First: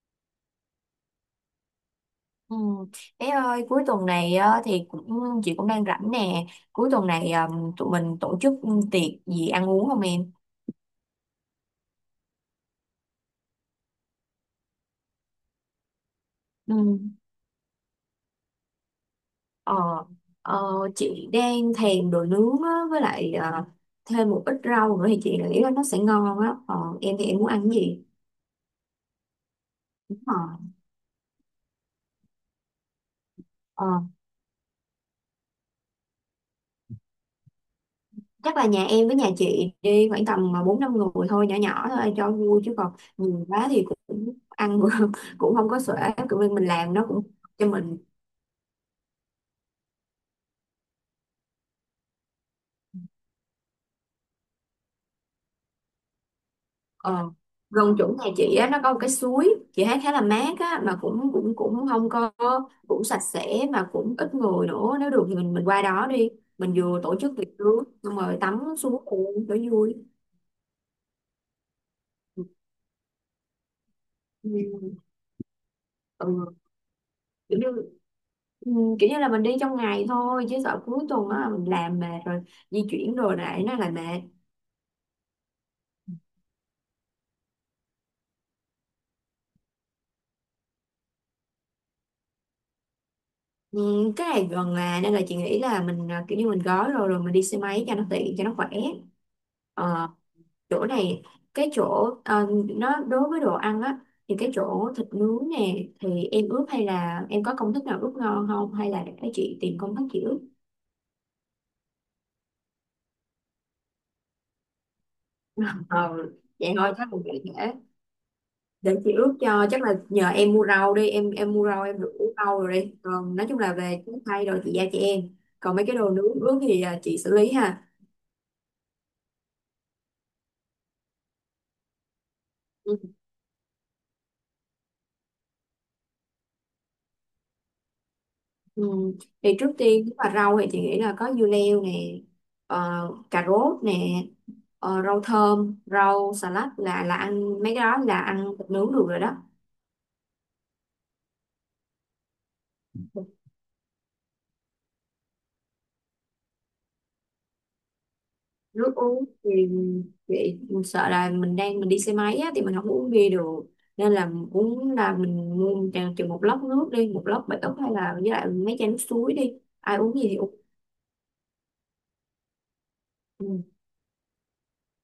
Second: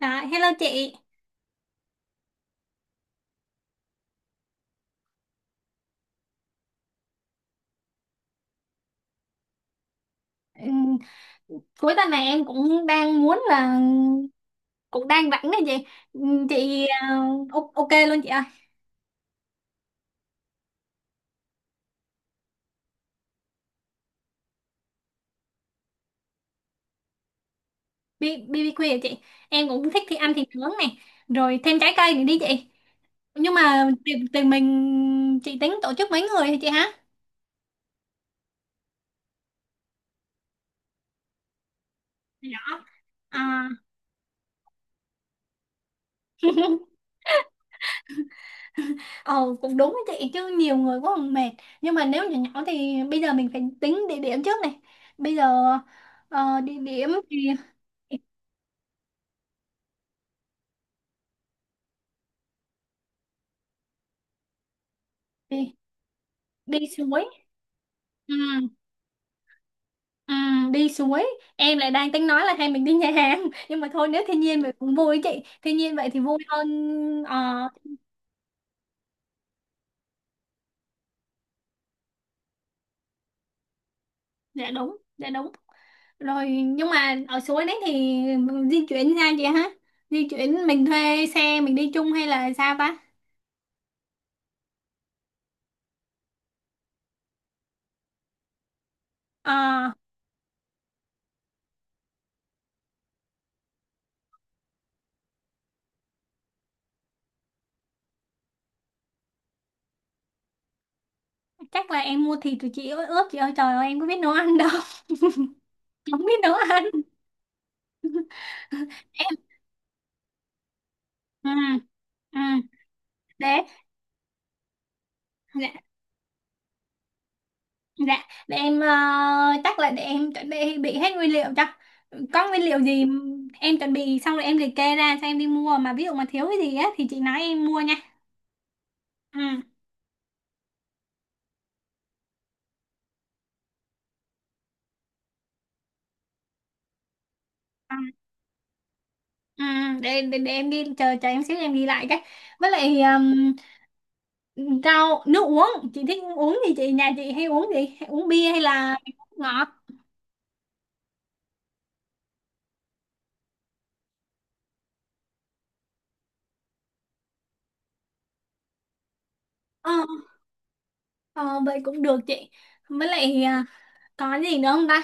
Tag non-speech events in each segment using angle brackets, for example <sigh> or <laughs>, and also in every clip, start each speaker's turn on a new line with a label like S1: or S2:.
S1: À, hello chị.
S2: Ừ. Bé ơi cuối tuần này á, thì cũng chị cũng đang rảnh nè. Cuối tuần này tụi mình tổ chức tiệc gì ăn uống không em?
S1: Ừm, Cuối tuần này em cũng đang muốn là cũng đang rảnh đấy chị. Chị
S2: Ừ.
S1: à, ok luôn chị ơi.
S2: ờ, ờ, chị đang thèm đồ nướng á, với lại thêm một ít rau nữa thì chị nghĩ là nó sẽ ngon á. Ờ, em thì em muốn ăn cái gì?
S1: Bi BBQ hả chị. Em cũng thích
S2: ờ,
S1: thì ăn thịt nướng này, rồi thêm trái cây nữa đi chị. Nhưng
S2: ờ,
S1: mà tiền tiền mình chị tính tổ chức mấy người hả chị hả?
S2: Chắc là nhà em với nhà chị đi khoảng tầm mà bốn năm người thôi, nhỏ nhỏ thôi cho vui chứ
S1: Nhỏ.
S2: còn nhiều quá
S1: À.
S2: thì cũng ăn <laughs> cũng không có xuể, kiểu mình làm
S1: <laughs>
S2: nó cũng cho mình.
S1: Ờ cũng đúng đấy chị, chứ nhiều người quá còn mệt. Nhưng mà nếu nhỏ nhỏ thì bây giờ mình phải tính địa điểm trước này. Bây giờ địa điểm
S2: Ờ,
S1: thì đi,
S2: Gần chỗ nhà chị á, nó có một cái suối chị thấy khá là mát á mà cũng cũng cũng không có, cũng sạch sẽ mà cũng ít người nữa, nếu được thì mình
S1: đi,
S2: qua đó đi, mình
S1: đi
S2: vừa tổ
S1: suối.
S2: chức tiệc cưới xong
S1: Ừ.
S2: rồi tắm suối luôn để vui.
S1: Ừ, đi suối, em lại đang tính nói là hay mình đi nhà hàng <laughs> nhưng mà thôi nếu thiên nhiên vậy cũng
S2: Ừ.
S1: vui ấy chị, thiên nhiên vậy thì vui
S2: Ừ.
S1: hơn.
S2: Kiểu như
S1: ờ
S2: ừ, là mình đi trong ngày thôi chứ sợ cuối tuần á mình làm mệt rồi di chuyển rồi lại nó lại mệt.
S1: dạ đúng, dạ đúng rồi. Nhưng mà ở suối đấy thì di chuyển ra chị hả? Di chuyển mình thuê xe mình đi chung hay là sao ta?
S2: Ừ, cái này gần là nên là chị nghĩ là mình kiểu như mình gói rồi rồi mình đi xe máy cho nó tiện cho nó khỏe.
S1: ờ
S2: Ờ, Chỗ này, cái chỗ nó đối với đồ ăn á, thì cái chỗ thịt nướng nè thì em ướp hay là em có công thức nào ướp ngon không, hay là để chị tìm công thức chị ướp?
S1: Chắc là em mua thịt rồi chị ơi ướp, chị ơi trời ơi em có biết nấu ăn đâu. <laughs>
S2: ờ
S1: Không biết nấu
S2: Vậy
S1: ăn.
S2: thôi chắc mình để để
S1: <laughs>
S2: để chị ướp
S1: Em.
S2: cho, chắc là nhờ em mua rau đi, em
S1: Ừ.
S2: em mua rau em được ướp
S1: Ừ.
S2: rau rồi đi, còn nói chung
S1: Để.
S2: là về trái cây rồi chị giao cho em. Còn mấy cái đồ nướng ướp thì chị xử lý ha.
S1: Dạ, để em chắc là để em chuẩn bị hết nguyên liệu chắc. Có nguyên liệu
S2: Ừ.
S1: gì em chuẩn bị xong rồi em liệt kê ra cho em đi mua, mà ví dụ mà thiếu cái gì á thì chị nói em mua nha.
S2: Ừ.
S1: Ừ.
S2: Thì trước tiên nếu mà rau thì chị nghĩ là có dưa leo nè, ờ, cà rốt nè, rau thơm, rau xà lách, là ăn mấy cái
S1: Ừ,
S2: đó là ăn thịt nướng được rồi đó.
S1: ừ, để em ghi, chờ chờ em xíu em ghi lại cái. Với lại rau, nước uống, chị thích uống gì? Chị nhà chị hay uống gì? Hay uống bia hay
S2: Nước
S1: là
S2: uống
S1: uống ngọt?
S2: thì chị sợ là mình đi xe máy á, thì mình không có uống bia được, nên là uống là mình mua chừng chừng một lốc nước đi, một lốc bể ức hay là với lại mấy chai nước suối đi,
S1: Ờ,
S2: ai uống gì thì uống.
S1: ờ, vậy cũng được chị. Với lại
S2: Ừ.
S1: có gì nữa không ta?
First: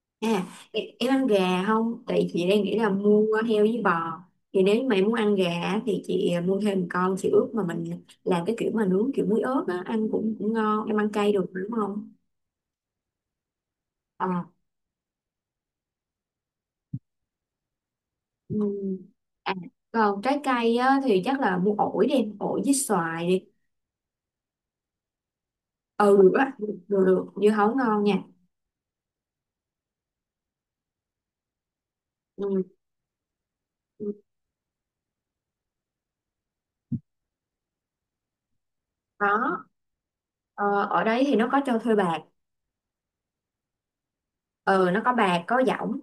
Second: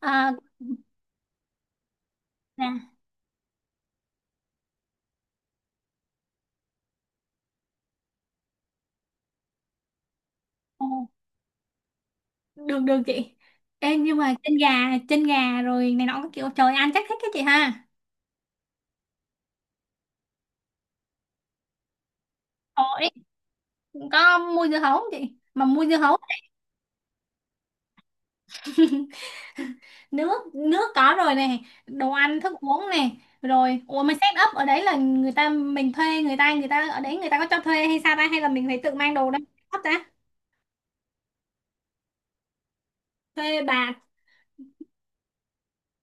S1: À,
S2: À, em ăn gà không? Tại chị đang nghĩ
S1: nè,
S2: là mua heo với bò. Thì nếu như mà em muốn ăn gà á, thì chị mua thêm một con chị ướp, mà mình làm cái kiểu mà nướng kiểu muối ớt á, ăn cũng cũng
S1: ờ,
S2: ngon. Em ăn cay được đúng không?
S1: được được chị. Ê, nhưng mà
S2: À,
S1: chân gà rồi này nọ các kiểu trời, ăn chắc thích cái chị ha.
S2: ừ. À, còn trái cây á, thì chắc là mua ổi đi, ổi với
S1: Ồ,
S2: xoài đi.
S1: có mua dưa hấu không chị? Mà mua dưa hấu.
S2: Ừ được á, được được, dưa hấu ngon nha.
S1: Nước nước có rồi này, đồ ăn thức
S2: Ừ.
S1: uống này. Rồi ủa
S2: Ừ.
S1: mà set up ở đấy là người ta, mình thuê người ta, người ta ở đấy người ta có cho thuê hay sao ta, hay là mình phải tự mang đồ đâu?
S2: Đó.
S1: Hấp ta.
S2: Ở đấy thì nó có cho thuê bạc,
S1: Thuê bà.
S2: ừ nó có bạc có dỏng,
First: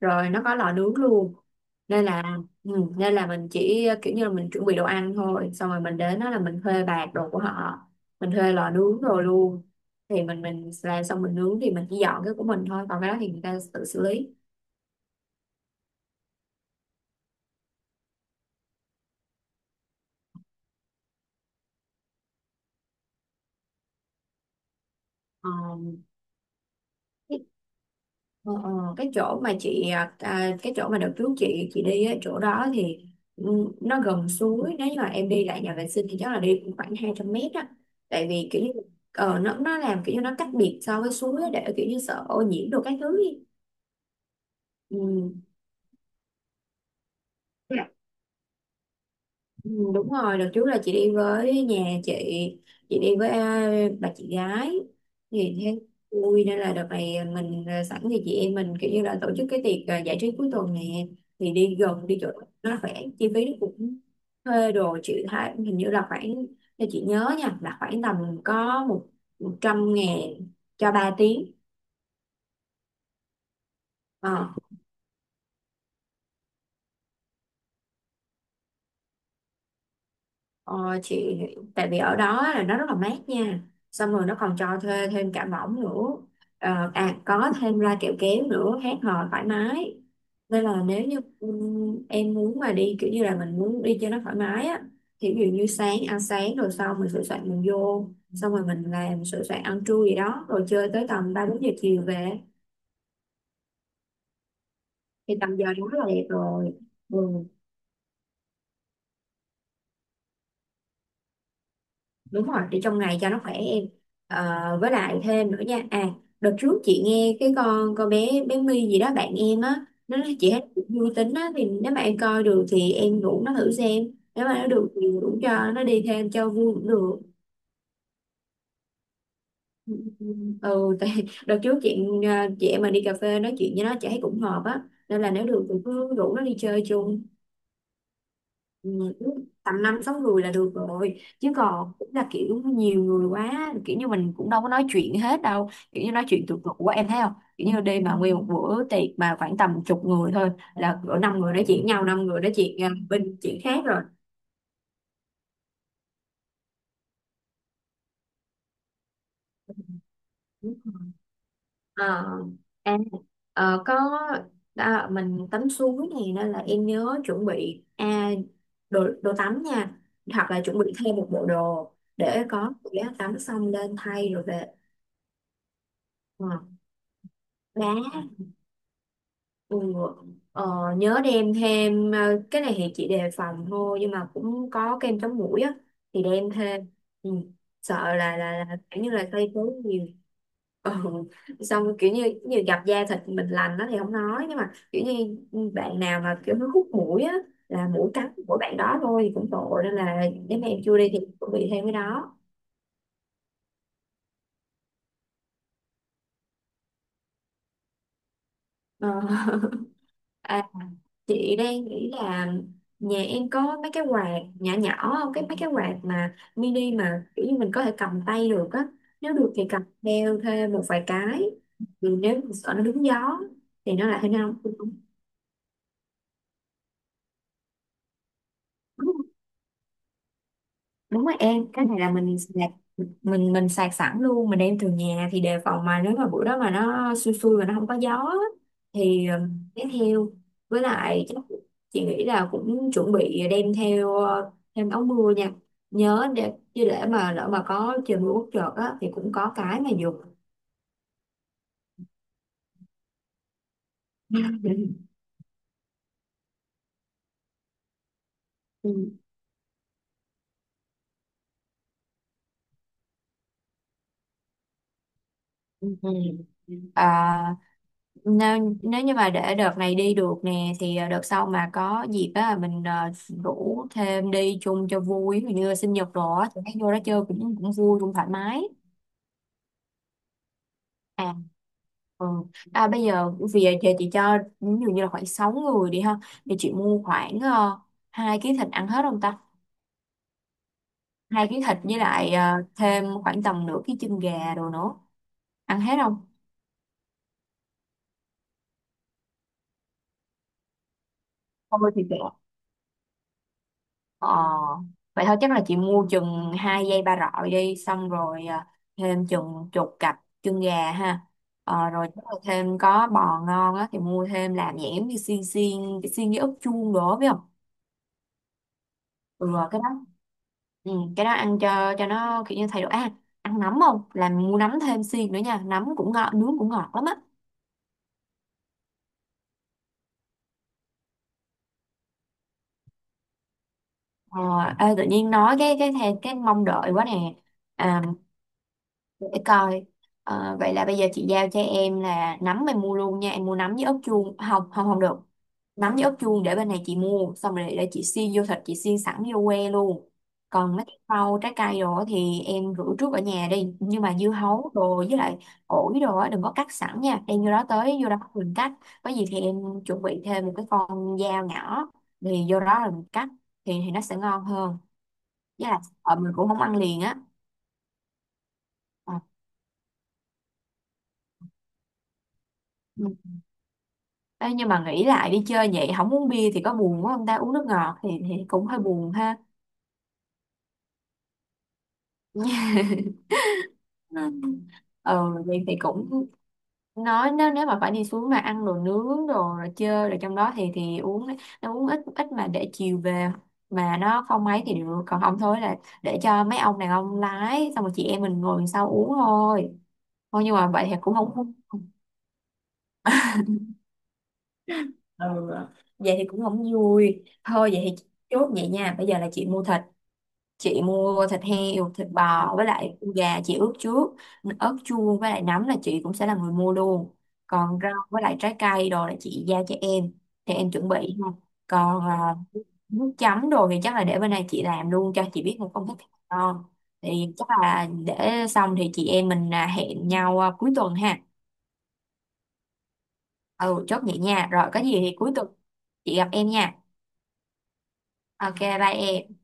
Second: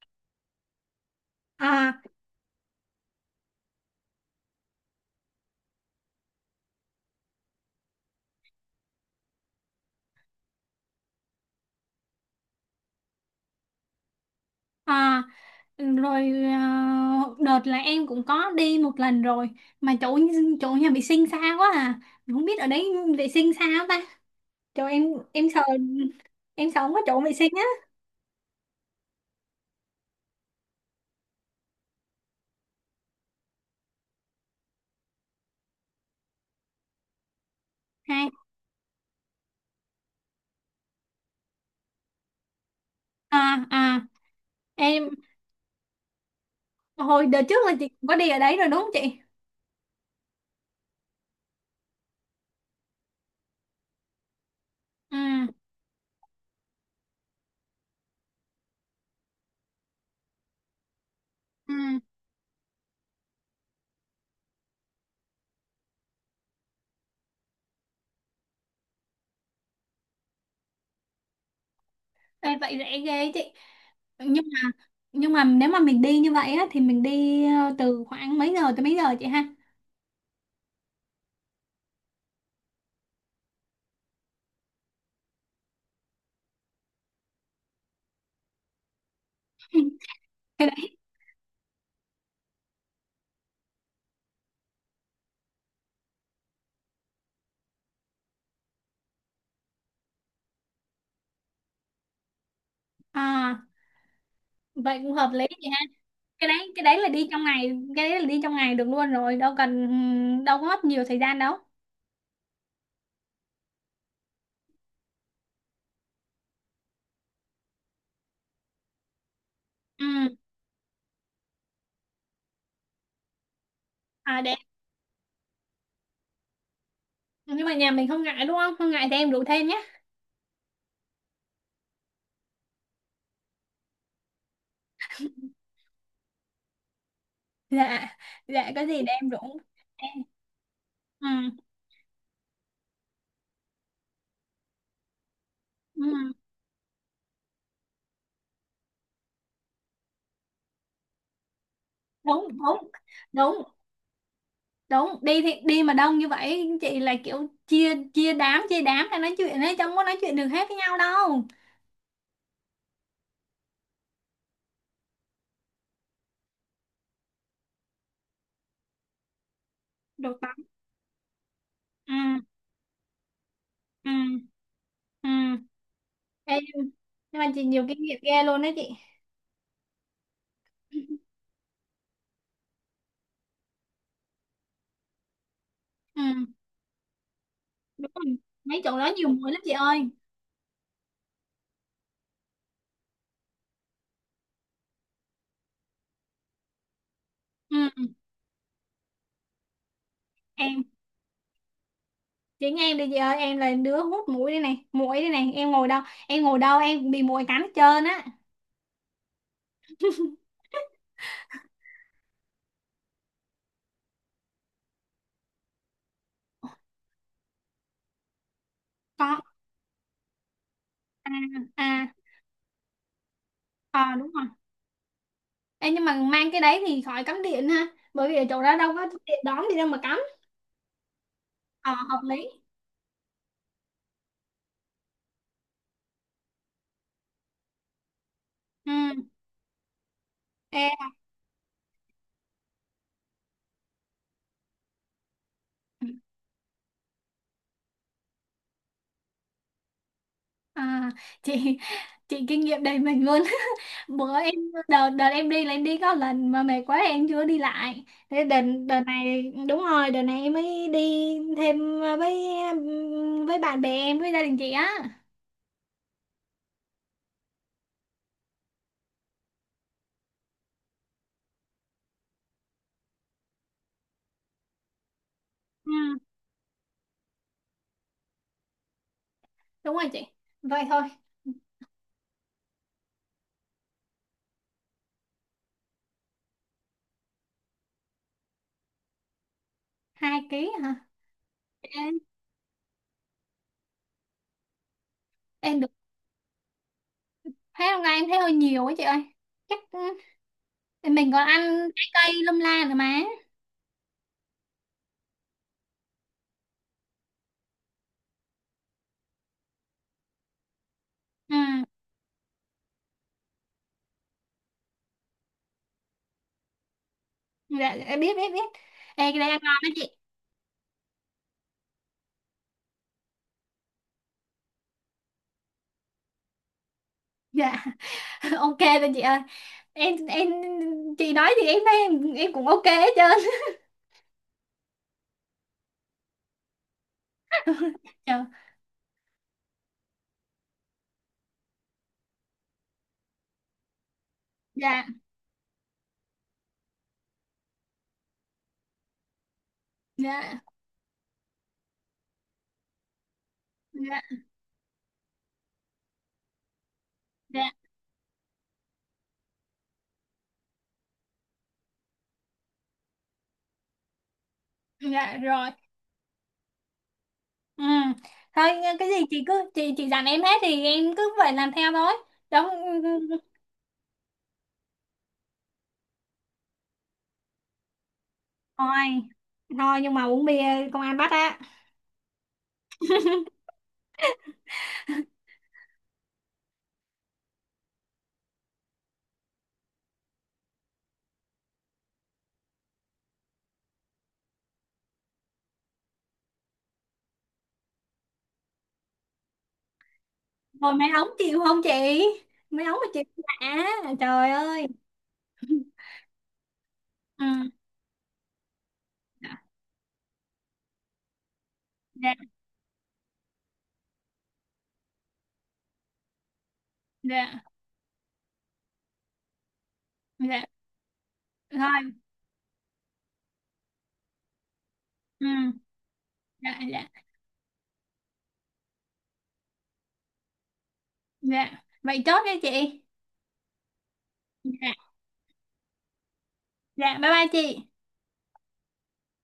S2: rồi nó có lò nướng luôn,
S1: À.
S2: nên là ừ, nên là mình chỉ kiểu như là mình chuẩn bị đồ ăn thôi, xong rồi mình đến đó là mình thuê bạc đồ của họ, mình thuê lò nướng rồi luôn, thì mình làm xong mình nướng thì mình chỉ dọn cái của mình thôi, còn cái đó thì người ta tự xử lý.
S1: À. Rồi đợt là em cũng có đi một lần rồi, mà chỗ chỗ nhà vệ sinh xa quá à. Không biết ở đấy vệ sinh sao ta. Trời em sợ, em sợ không có chỗ vệ
S2: Ờ,
S1: sinh á.
S2: Ờ, ờ, cái chỗ mà chị à, à, cái chỗ mà đợt trước chị đi á, chỗ đó thì ừ, nó gần suối, nếu như mà em đi lại nhà vệ sinh thì chắc là đi cũng khoảng 200 m á, tại
S1: Hay.
S2: vì kiểu như nó làm kiểu như nó cách biệt so với suối á, để kiểu như sợ ô nhiễm đồ các thứ đi.
S1: À à. Em hồi đợt trước là
S2: Ừ.
S1: chị cũng có đi ở đấy rồi đúng không chị?
S2: Ừ, đúng rồi, đợt trước là chị đi với nhà chị, chị đi với à, bà chị gái,
S1: Ừ
S2: thì thấy vui nên là đợt này mình sẵn thì chị em mình kiểu như là tổ chức cái tiệc giải trí cuối tuần nè, thì
S1: ừ.
S2: đi gần đi chỗ nó khỏe, chi phí nó cũng thuê đồ, chị thấy hình như là khoảng, theo chị nhớ nha là khoảng tầm có một 100.000 cho 3 tiếng.
S1: Ê, vậy rẻ ghê chị. Nhưng
S2: Ờ,
S1: mà nhưng mà nếu mà mình đi như vậy á thì mình đi từ khoảng mấy giờ tới mấy giờ chị ha?
S2: Ờ, chị tại vì ở đó là nó rất là mát nha, xong rồi nó còn cho thuê thêm cả võng nữa, có thêm loa kẹo kéo nữa hát hò thoải
S1: <laughs>
S2: mái, nên
S1: Cái
S2: là
S1: đấy.
S2: nếu như em muốn mà đi kiểu như là mình muốn đi cho nó thoải mái á, thì ví dụ như sáng ăn sáng rồi xong mình sửa soạn mình vô, xong rồi mình làm sửa soạn ăn trưa gì đó rồi chơi tới tầm 3-4 giờ chiều về,
S1: À vậy cũng hợp
S2: thì
S1: lý
S2: tầm giờ
S1: chị ha.
S2: đó rất là đẹp rồi.
S1: Cái đấy là
S2: Ừ.
S1: đi trong ngày, cái đấy là đi trong ngày được luôn rồi, đâu cần, đâu có mất nhiều thời gian đâu.
S2: Đúng rồi để trong ngày cho nó khỏe em. Ờ, với lại thêm nữa nha à, đợt trước chị nghe cái con bé bé My gì đó bạn em á, nó
S1: Ừ.
S2: nói chị hết vui tính á, thì nếu mà em coi được thì em rủ nó thử xem,
S1: À
S2: nếu
S1: để.
S2: mà nó được thì rủ cho nó đi thêm cho vui cũng được.
S1: Nhưng mà nhà mình không ngại đúng không? Không ngại thì em rủ thêm nhé.
S2: Ừ ừ, tại <laughs> đợt trước ờ, chị em mà đi cà phê nói chuyện với nó chị thấy cũng hợp á, nên là nếu được thì cứ rủ nó đi chơi chung.
S1: Dạ. Dạ có
S2: Ừ,
S1: gì để em rủ.
S2: đúng. Tầm năm sáu người là được rồi, chứ
S1: Ừ,
S2: còn cũng là kiểu nhiều người quá, kiểu như mình cũng đâu có nói chuyện hết đâu,
S1: ừ,
S2: kiểu như nói chuyện tụt tụt quá em thấy không, kiểu như đi mà nguyên một bữa tiệc mà khoảng tầm chục người thôi là cỡ năm người nói chuyện nhau, năm người
S1: đúng
S2: nói chuyện
S1: đúng,
S2: bên
S1: đúng,
S2: chuyện khác rồi.
S1: đúng đi thì đi, mà đông như vậy chị là kiểu chia, chia đám ra nói chuyện ấy, chẳng có nói chuyện được hết với
S2: Đúng
S1: nhau
S2: rồi.
S1: đâu.
S2: Ờ, à, ờ, có mình tắm suối này nên là em nhớ chuẩn bị đồ đồ tắm nha,
S1: Được
S2: hoặc
S1: lắm.
S2: là chuẩn bị thêm một bộ đồ
S1: Ừ.
S2: để có, để tắm xong lên
S1: Ừ.
S2: thay rồi về.
S1: Ừ.
S2: Ờ,
S1: Ê, nhưng mà chị nhiều
S2: đá.
S1: kinh nghiệm ghê luôn đó chị.
S2: Ừ. Nhớ đem thêm cái này thì chị đề phòng thôi, nhưng mà cũng có kem chống muỗi á thì
S1: Ừ
S2: đem thêm. Ừ. Sợ
S1: đúng rồi,
S2: là là
S1: mấy chỗ
S2: kiểu
S1: đó
S2: như
S1: nhiều
S2: là cây
S1: muỗi lắm
S2: tốn
S1: chị
S2: nhiều.
S1: ơi.
S2: Ừ. Xong kiểu như như gặp da thịt mình lành đó thì không nói, nhưng mà kiểu như bạn nào mà kiểu nó hút muỗi á là muỗi
S1: Ừ
S2: cắn của bạn đó thôi thì cũng tội, nên là nếu mà em
S1: em,
S2: chưa đi thì chuẩn bị thêm cái đó.
S1: chị nghe em đi chị ơi, em là đứa hút muỗi đây này, muỗi đây này, em ngồi đâu, em ngồi đâu em cũng bị muỗi cắn hết trơn á.
S2: Ờ.
S1: <laughs>
S2: À, chị đang nghĩ là nhà em có mấy cái quạt nhỏ nhỏ không? Cái mấy cái quạt mà mini mà kiểu như mình có thể cầm tay được á. Nếu
S1: Có.
S2: được thì cầm theo thêm một vài
S1: À.
S2: cái.
S1: À.
S2: Vì nếu mà sợ nó đúng gió thì
S1: Ờ
S2: nó lại hơi
S1: đúng rồi.
S2: nóng.
S1: Ê, nhưng mà mang cái đấy thì khỏi cắm điện ha, bởi vì ở chỗ đó đâu có điện đóm gì đâu mà cắm.
S2: Đúng rồi em, cái
S1: Ờ
S2: này là
S1: hợp
S2: mình
S1: lý.
S2: sạc mình mình sạc sẵn luôn, mình đem từ nhà thì đề phòng mà nếu mà bữa đó mà nó xui xui mà nó không có gió á,
S1: Ừ.
S2: thì đem theo. Với
S1: Ê,
S2: lại chắc chị nghĩ là cũng chuẩn bị đem theo thêm áo mưa nha, nhớ để chứ để mà lỡ mà có trời mưa bất chợt á thì cũng có cái mà dùng.
S1: à, chị chị kinh nghiệm đầy mình luôn. <laughs> Bữa em, đợt
S2: <laughs>
S1: đợt em đi là em đi có lần mà mệt quá em chưa đi lại. Thế đợt Đợt
S2: Ừ.
S1: này, đúng rồi đợt này em mới đi thêm với bạn bè em với gia đình chị á.
S2: Ừ. Ừ. Nếu như mà để đợt này đi được nè thì đợt sau mà có dịp á mình rủ thêm đi chung cho vui. Ví dụ như
S1: Ừ,
S2: sinh nhật rồi á thì thấy vô đó chơi cũng cũng vui cũng thoải mái.
S1: đúng rồi chị. Vậy thôi.
S2: à ừ. Bây giờ vì giờ chị cho ví dụ như là khoảng 6 người đi ha, thì chị mua khoảng 2 ký thịt ăn hết không ta,
S1: Hai ký hả?
S2: 2 ký thịt với
S1: em,
S2: lại thêm khoảng tầm nửa ký chân gà đồ nữa
S1: em
S2: ăn
S1: được.
S2: hết không?
S1: Thấy hôm nay em thấy hơi nhiều quá chị ơi, chắc thì mình còn ăn
S2: Thôi thì
S1: trái
S2: kệ.
S1: cây lâm la nữa mà.
S2: Ờ, vậy thôi chắc là chị mua chừng hai dây ba rọi đi, xong rồi thêm chừng chục cặp chân gà ha.
S1: Ừ.
S2: Rồi chắc là thêm có bò ngon á thì mua thêm làm dạng giống như xiên xiên, cái xiên với ức chuông đồ biết không.
S1: Dạ dạ, biết biết biết. Ê, cái
S2: Ừ,
S1: đây ăn ngon
S2: cái
S1: đó
S2: đó,
S1: chị.
S2: cái đó ăn cho nó kiểu như thay đổi ăn nấm không, làm mua nấm thêm xiên nữa nha, nấm cũng ngọt, nướng cũng ngọt lắm á.
S1: Dạ. <laughs> Ok rồi chị ơi. em em chị nói thì em thấy em cũng ok hết trơn.
S2: Ờ, ê, tự nhiên nói cái mong đợi quá nè. à,
S1: <laughs> dạ
S2: để coi. Vậy là bây giờ chị giao cho em là nấm em mua luôn nha, em mua nấm với ớt chuông không, không không
S1: dạ
S2: được, nấm với ớt chuông để bên này chị mua, xong rồi để chị xiên vô thịt, chị xiên sẵn vô que luôn.
S1: dạ
S2: Còn mấy cái rau trái cây đồ á thì em rửa trước ở nhà đi, nhưng mà
S1: dạ
S2: dưa hấu đồ với lại ổi đồ á đừng có cắt sẵn nha, đem vô đó
S1: dạ
S2: tới vô đó mình cắt, có gì thì em chuẩn bị thêm một cái con dao nhỏ, thì vô đó rồi mình cắt thì nó sẽ ngon hơn,
S1: dạ,
S2: với
S1: rồi.
S2: lại mình cũng không ăn liền á.
S1: Ừ thôi, cái gì chị cứ chị dặn em hết thì em cứ vậy làm theo thôi. Đúng.
S2: Ờ. Ê, nhưng mà nghĩ lại đi chơi vậy không uống bia thì có buồn quá không ta, uống nước ngọt thì cũng hơi
S1: Thôi,
S2: buồn ha.
S1: nhưng mà uống bia công an bắt á.
S2: Ừ. Vậy thì cũng nói, nếu nếu mà phải đi xuống mà ăn đồ nướng đồ rồi chơi rồi trong đó thì uống, nó uống ít ít mà để chiều về mà nó không mấy thì được, còn không thôi là để cho mấy ông đàn ông lái xong rồi chị em mình ngồi sau uống thôi, thôi nhưng mà vậy
S1: Rồi
S2: thì
S1: mấy
S2: cũng
S1: ống
S2: không
S1: chịu không
S2: không-
S1: chị, mấy ống mà chịu đã, trời ơi.
S2: ừ.
S1: <laughs>
S2: Vậy thì cũng không vui,
S1: Ừ.
S2: thôi vậy thì chốt vậy nha, bây giờ là chị mua thịt heo thịt
S1: dạ
S2: bò với lại con gà chị ướp trước, ớt chuông với lại nấm là chị cũng sẽ là người mua luôn,
S1: dạ
S2: còn rau với lại trái cây đồ là chị giao cho em thì
S1: Dạ
S2: em chuẩn bị ha. Còn
S1: thôi.
S2: nước chấm đồ thì chắc là để bên này chị làm luôn cho, chị
S1: Ừ.
S2: biết một công thức ngon,
S1: dạ dạ
S2: thì chắc là để xong thì chị em mình hẹn nhau cuối tuần ha.
S1: Dạ vậy chốt đi chị.
S2: Ừ chốt vậy nha, rồi có gì
S1: Dạ,
S2: thì cuối tuần chị gặp em nha.
S1: dạ bye bye chị.
S2: Ok bye em.